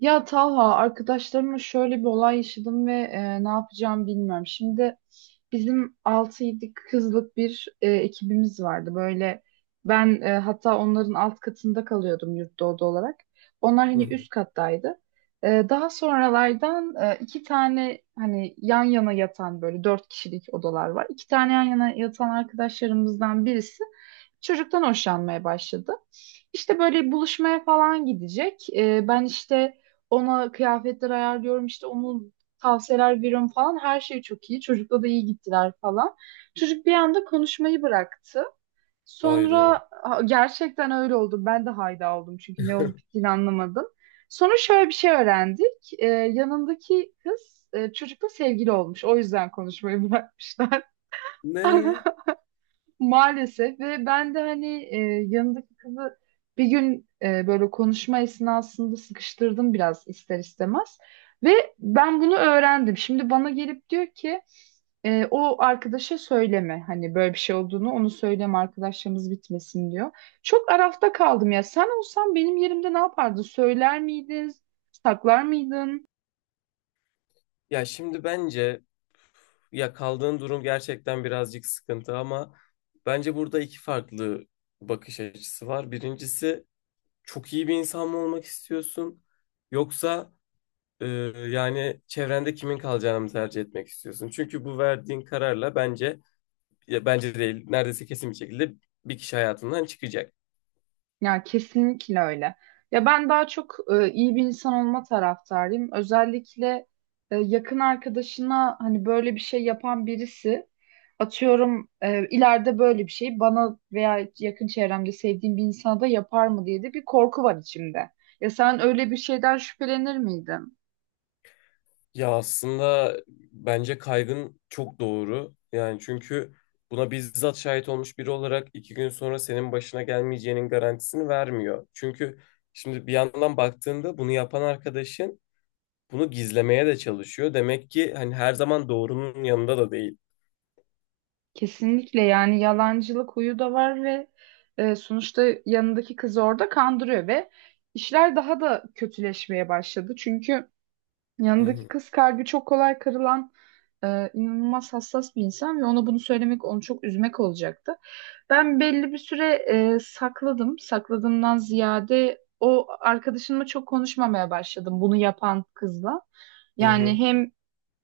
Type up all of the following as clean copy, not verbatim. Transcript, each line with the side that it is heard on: right: Ya Talha, arkadaşlarımla şöyle bir olay yaşadım ve ne yapacağımı bilmiyorum. Şimdi bizim altı 7 kızlık bir ekibimiz vardı. Böyle ben hatta onların alt katında kalıyordum yurtta oda olarak. Onlar
left: Hı
right: hani
left: hı.
right: üst kattaydı. Daha sonralardan iki tane hani yan yana yatan böyle dört kişilik odalar var. İki tane yan yana yatan arkadaşlarımızdan birisi çocuktan hoşlanmaya başladı. İşte böyle buluşmaya falan gidecek. Ben işte ona kıyafetler ayarlıyorum, işte onun tavsiyeler veriyorum falan. Her şey çok iyi. Çocukla da iyi gittiler falan. Çocuk bir anda konuşmayı bıraktı.
left: Hayda.
right: Sonra gerçekten öyle oldu. Ben de hayda oldum çünkü ne olup bittiğini anlamadım. Sonra şöyle bir şey öğrendik. Yanındaki kız çocukla sevgili olmuş. O yüzden konuşmayı bırakmışlar.
left: Ne?
right: Maalesef, ve ben de hani yanındaki kızı bir gün böyle konuşma esnasında sıkıştırdım biraz ister istemez. Ve ben bunu öğrendim. Şimdi bana gelip diyor ki o arkadaşa söyleme, hani böyle bir şey olduğunu, onu söyleme, arkadaşlarımız bitmesin diyor. Çok arafta kaldım ya, sen olsan benim yerimde ne yapardın? Söyler miydin? Saklar mıydın?
left: Ya şimdi bence, ya kaldığın durum gerçekten birazcık sıkıntı, ama bence burada iki farklı bakış açısı var. Birincisi, çok iyi bir insan mı olmak istiyorsun, yoksa e, yani çevrende kimin kalacağını mı tercih etmek istiyorsun? Çünkü bu verdiğin kararla bence, ya bence değil, neredeyse kesin bir şekilde bir kişi hayatından çıkacak.
right: Ya kesinlikle öyle. Ya ben daha çok iyi bir insan olma taraftarıyım. Özellikle yakın arkadaşına hani böyle bir şey yapan birisi, atıyorum, ileride böyle bir şey bana veya yakın çevremde sevdiğim bir insana da yapar mı diye de bir korku var içimde. Ya sen öyle bir şeyden şüphelenir miydin?
left: Ya aslında bence kaygın çok doğru. Yani çünkü buna bizzat şahit olmuş biri olarak iki gün sonra senin başına gelmeyeceğinin garantisini vermiyor. Çünkü şimdi bir yandan baktığında bunu yapan arkadaşın bunu gizlemeye de çalışıyor. Demek ki hani her zaman doğrunun yanında da değil.
right: Kesinlikle, yani yalancılık huyu da var, ve sonuçta yanındaki kızı orada kandırıyor ve işler daha da kötüleşmeye başladı. Çünkü
left: Hı
right: yanındaki
left: hı,
right: kız kalbi çok kolay kırılan, inanılmaz hassas bir insan ve ona bunu söylemek onu çok üzmek olacaktı. Ben belli bir süre sakladım. Sakladığımdan ziyade o arkadaşımla çok konuşmamaya başladım, bunu yapan kızla.
left: hı
right: Yani
left: hı.
right: hem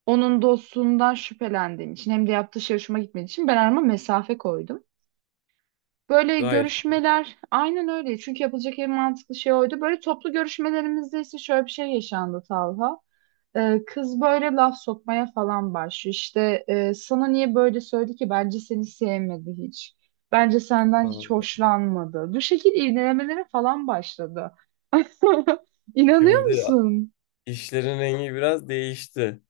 right: onun dostluğundan şüphelendiğim için hem de yaptığı şey hoşuma gitmediği için ben arama mesafe koydum. Böyle
left: Gayet.
right: görüşmeler aynen öyle. Çünkü yapılacak en mantıklı şey oydu. Böyle toplu görüşmelerimizde ise şöyle bir şey yaşandı Talha. Kız böyle laf sokmaya falan başlıyor. İşte sana niye böyle söyledi ki? Bence seni sevmedi hiç. Bence senden hiç hoşlanmadı. Bu şekil iğnelemelere falan başladı. İnanıyor
left: Şimdi
right: musun?
left: işlerin rengi biraz değişti.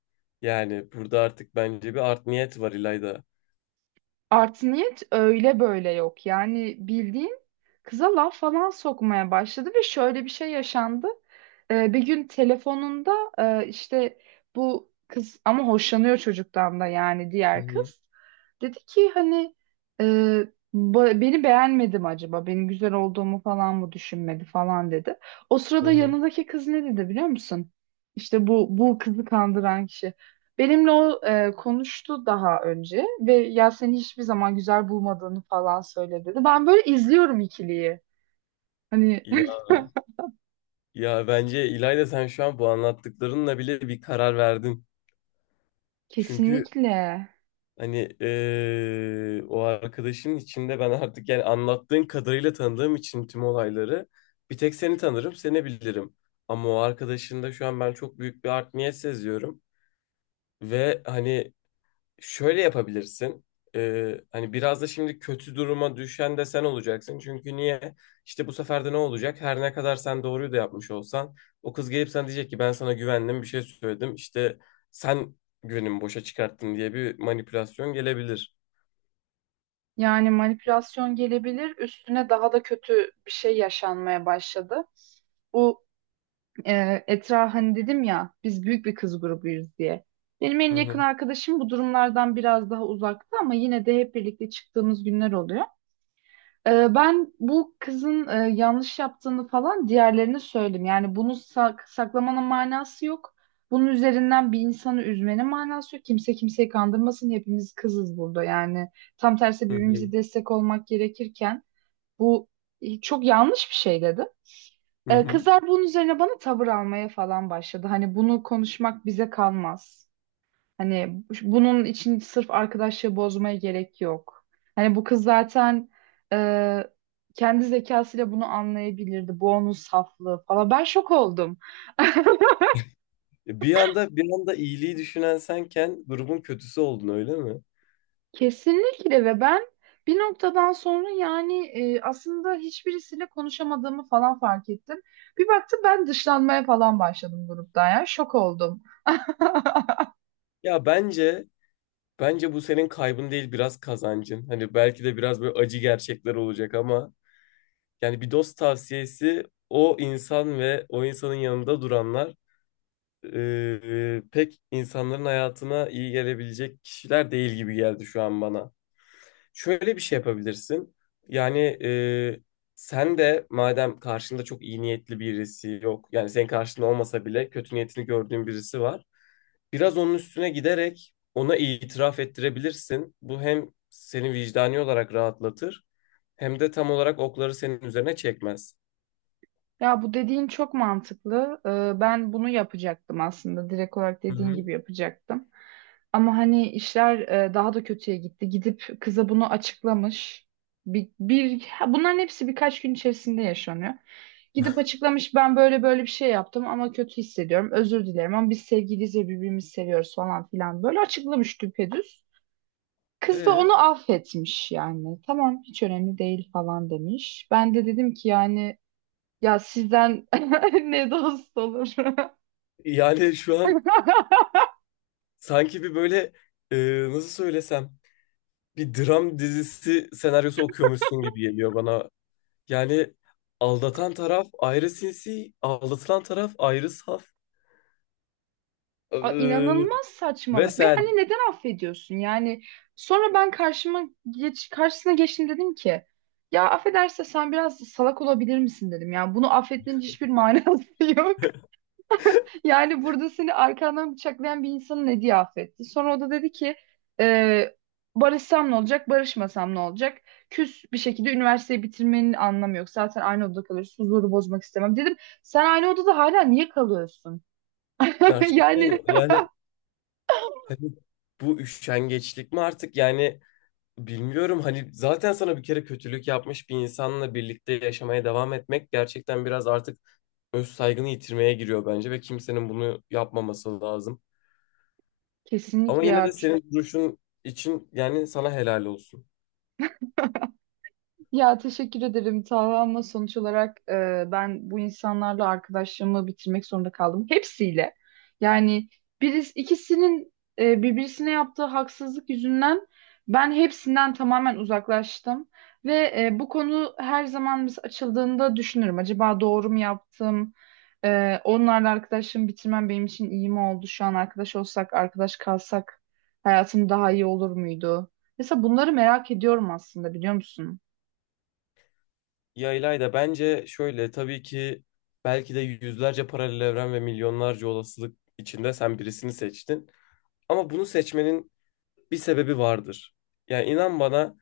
left: Yani burada artık bence bir art niyet var, İlayda.
right: Artı niyet öyle böyle yok. Yani bildiğin kıza laf falan sokmaya başladı ve şöyle bir şey yaşandı. Bir gün telefonunda işte bu kız ama hoşlanıyor çocuktan da, yani
left: Hı
right: diğer
left: hı,
right: kız. Dedi ki hani e, beni beğenmedi mi acaba? Benim güzel olduğumu falan mı düşünmedi falan dedi. O
left: hı
right: sırada
left: hı.
right: yanındaki kız ne dedi biliyor musun? İşte bu bu kızı kandıran kişi. Benimle o konuştu daha önce ve ya, seni hiçbir zaman güzel bulmadığını falan söyle dedi. Ben böyle izliyorum ikiliyi. Hani
left: İyi. Ya bence, İlayda, sen şu an bu anlattıklarınla bile bir karar verdin. Çünkü
right: kesinlikle
left: hani o arkadaşın içinde, ben artık, yani anlattığın kadarıyla tanıdığım için tüm olayları, bir tek seni tanırım, seni bilirim. Ama o arkadaşında şu an ben çok büyük bir art niyet seziyorum. Ve hani şöyle yapabilirsin. Hani biraz da şimdi kötü duruma düşen de sen olacaksın. Çünkü niye? İşte bu sefer de ne olacak? Her ne kadar sen doğruyu da yapmış olsan, o kız gelip sana diyecek ki ben sana güvendim, bir şey söyledim. İşte sen güvenimi boşa çıkarttın diye bir manipülasyon gelebilir.
right: yani manipülasyon gelebilir, üstüne daha da kötü bir şey yaşanmaya başladı. Bu Etra, hani dedim ya biz büyük bir kız grubuyuz diye. Benim en
left: Hı
right: yakın
left: hı,
right: arkadaşım bu durumlardan biraz daha uzakta, ama yine de hep birlikte çıktığımız günler oluyor. Ben bu kızın yanlış yaptığını falan diğerlerine söyledim. Yani bunu saklamanın manası yok. Bunun üzerinden bir insanı üzmenin manası yok. Kimse kimseyi kandırmasın. Hepimiz kızız burada. Yani tam tersi
left: hı
right: birbirimize
left: hı,
right: destek olmak gerekirken bu, çok yanlış bir şey dedi.
left: hı hı.
right: Kızlar bunun üzerine bana tavır almaya falan başladı. Hani bunu konuşmak bize kalmaz. Hani bunun için sırf arkadaşlığı bozmaya gerek yok. Hani bu kız zaten e, kendi zekasıyla bunu anlayabilirdi. Bu onun saflığı falan. Ben şok oldum.
left: Bir anda, bir anda iyiliği düşünen senken grubun kötüsü oldun, öyle mi?
right: Kesinlikle, ve ben bir noktadan sonra yani, aslında hiçbirisiyle konuşamadığımı falan fark ettim. Bir baktım ben dışlanmaya falan başladım gruptan ya. Şok oldum.
left: Ya bence, bence bu senin kaybın değil, biraz kazancın. Hani belki de biraz böyle acı gerçekler olacak, ama yani bir dost tavsiyesi, o insan ve o insanın yanında duranlar pek insanların hayatına iyi gelebilecek kişiler değil gibi geldi şu an bana. Şöyle bir şey yapabilirsin. Yani, sen de madem karşında çok iyi niyetli birisi yok. Yani senin karşında olmasa bile kötü niyetini gördüğün birisi var. Biraz onun üstüne giderek ona itiraf ettirebilirsin. Bu hem seni vicdani olarak rahatlatır, hem de tam olarak okları senin üzerine çekmez.
right: Ya bu dediğin çok mantıklı. Ben bunu yapacaktım aslında. Direkt olarak
left: Hı
right: dediğin
left: hı.
right: gibi yapacaktım. Ama hani işler daha da kötüye gitti. Gidip kıza bunu açıklamış. Bunların hepsi birkaç gün içerisinde yaşanıyor. Gidip açıklamış, ben böyle böyle bir şey yaptım ama kötü hissediyorum. Özür dilerim ama biz sevgiliyiz ve birbirimizi seviyoruz falan filan. Böyle açıklamış düpedüz. Kız da
left: Ee,
right: onu affetmiş yani. Tamam hiç önemli değil falan demiş. Ben de dedim ki yani, ya sizden ne dost olur.
left: Yani şu an sanki bir böyle, e, nasıl söylesem, bir dram dizisi senaryosu okuyormuşsun gibi geliyor bana. Yani aldatan taraf ayrı sinsi, aldatılan taraf ayrı saf. Ee,
right: İnanılmaz
left: Ve
right: saçmalık ve hani
left: sen
right: neden affediyorsun? Yani sonra ben karşısına geçtim, dedim ki ya affederse sen, biraz salak olabilir misin dedim. Yani bunu affetmenin hiçbir manası yok. Yani burada seni arkandan bıçaklayan bir insanın ne diye affetti. Sonra o da dedi ki e, barışsam ne olacak, barışmasam ne olacak? Küs bir şekilde üniversiteyi bitirmenin anlamı yok. Zaten aynı odada kalıyoruz. Huzuru bozmak istemem. Dedim sen aynı odada hala niye kalıyorsun?
left: gerçekten,
right: Yani
left: yani hani bu üşengeçlik mi artık, yani bilmiyorum, hani zaten sana bir kere kötülük yapmış bir insanla birlikte yaşamaya devam etmek gerçekten biraz artık öz saygını yitirmeye giriyor bence, ve kimsenin bunu yapmaması lazım. Ama
right: kesinlikle
left: yine de
right: ya.
left: senin duruşun için yani sana helal olsun.
right: Ya teşekkür ederim Taha, ama sonuç olarak ben bu insanlarla arkadaşlığımı bitirmek zorunda kaldım. Hepsiyle. Yani birisi, ikisinin birbirisine yaptığı haksızlık yüzünden ben hepsinden tamamen uzaklaştım. Ve bu konu her zaman biz açıldığında düşünürüm. Acaba doğru mu yaptım? Onlarla arkadaşlığımı bitirmem benim için iyi mi oldu? Şu an arkadaş olsak, arkadaş kalsak hayatım daha iyi olur muydu? Mesela bunları merak ediyorum aslında, biliyor musun?
left: Ya İlayda, bence şöyle, tabii ki belki de yüzlerce paralel evren ve milyonlarca olasılık içinde sen birisini seçtin. Ama bunu seçmenin bir sebebi vardır. Yani inan bana,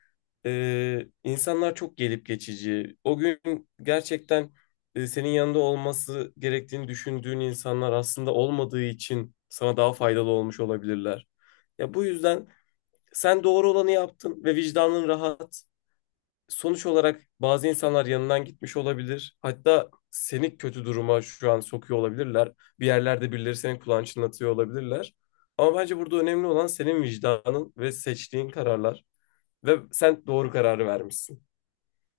left: insanlar çok gelip geçici. O gün gerçekten senin yanında olması gerektiğini düşündüğün insanlar aslında olmadığı için sana daha faydalı olmuş olabilirler. Ya bu yüzden sen doğru olanı yaptın ve vicdanın rahat. Sonuç olarak bazı insanlar yanından gitmiş olabilir. Hatta seni kötü duruma şu an sokuyor olabilirler. Bir yerlerde birileri senin kulağını çınlatıyor olabilirler. Ama bence burada önemli olan senin vicdanın ve seçtiğin kararlar. Ve sen doğru kararı vermişsin.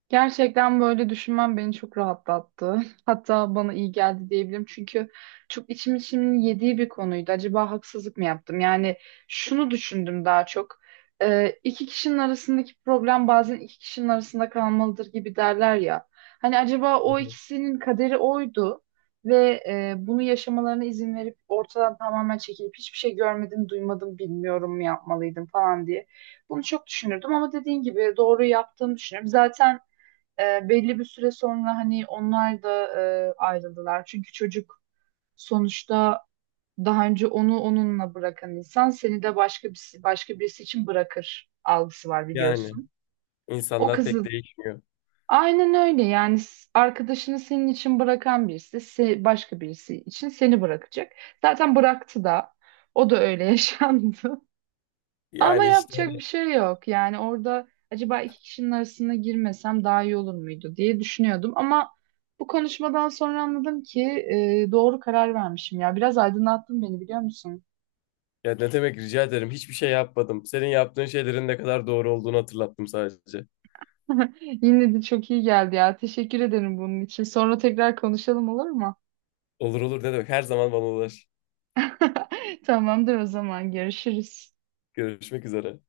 right: Gerçekten böyle düşünmem beni çok rahatlattı. Hatta bana iyi geldi diyebilirim. Çünkü çok içim içimin yediği bir konuydu. Acaba haksızlık mı yaptım? Yani şunu düşündüm daha çok. İki kişinin arasındaki problem bazen iki kişinin arasında kalmalıdır gibi derler ya. Hani acaba
left: Hı
right: o
left: hı.
right: ikisinin kaderi oydu ve bunu yaşamalarına izin verip ortadan tamamen çekilip hiçbir şey görmedim, duymadım, bilmiyorum mu yapmalıydım falan diye. Bunu çok düşünürdüm ama dediğin gibi doğru yaptığımı düşünüyorum. Zaten belli bir süre sonra hani onlar da ayrıldılar. Çünkü çocuk sonuçta daha önce onu onunla bırakan insan seni de başka birisi için bırakır algısı var
left: Yani.
right: biliyorsun. O
left: İnsanlar pek
right: kızın
left: değişmiyor.
right: aynen öyle yani, arkadaşını senin için bırakan birisi, başka birisi için seni bırakacak. Zaten bıraktı da, o da öyle yaşandı. Ama
left: Yani işte
right: yapacak bir
left: hani,
right: şey yok. Yani orada acaba iki kişinin arasına girmesem daha iyi olur muydu diye düşünüyordum. Ama bu konuşmadan sonra anladım ki doğru karar vermişim ya. Biraz aydınlattın beni, biliyor musun?
left: ya ne demek, rica ederim, hiçbir şey yapmadım. Senin yaptığın şeylerin ne kadar doğru olduğunu hatırlattım sadece.
right: Yine de çok iyi geldi ya. Teşekkür ederim bunun için. Sonra tekrar konuşalım, olur mu?
left: Olur, olur, ne demek, her zaman bana ulaş.
right: Tamamdır, o zaman görüşürüz.
left: Görüşmek üzere.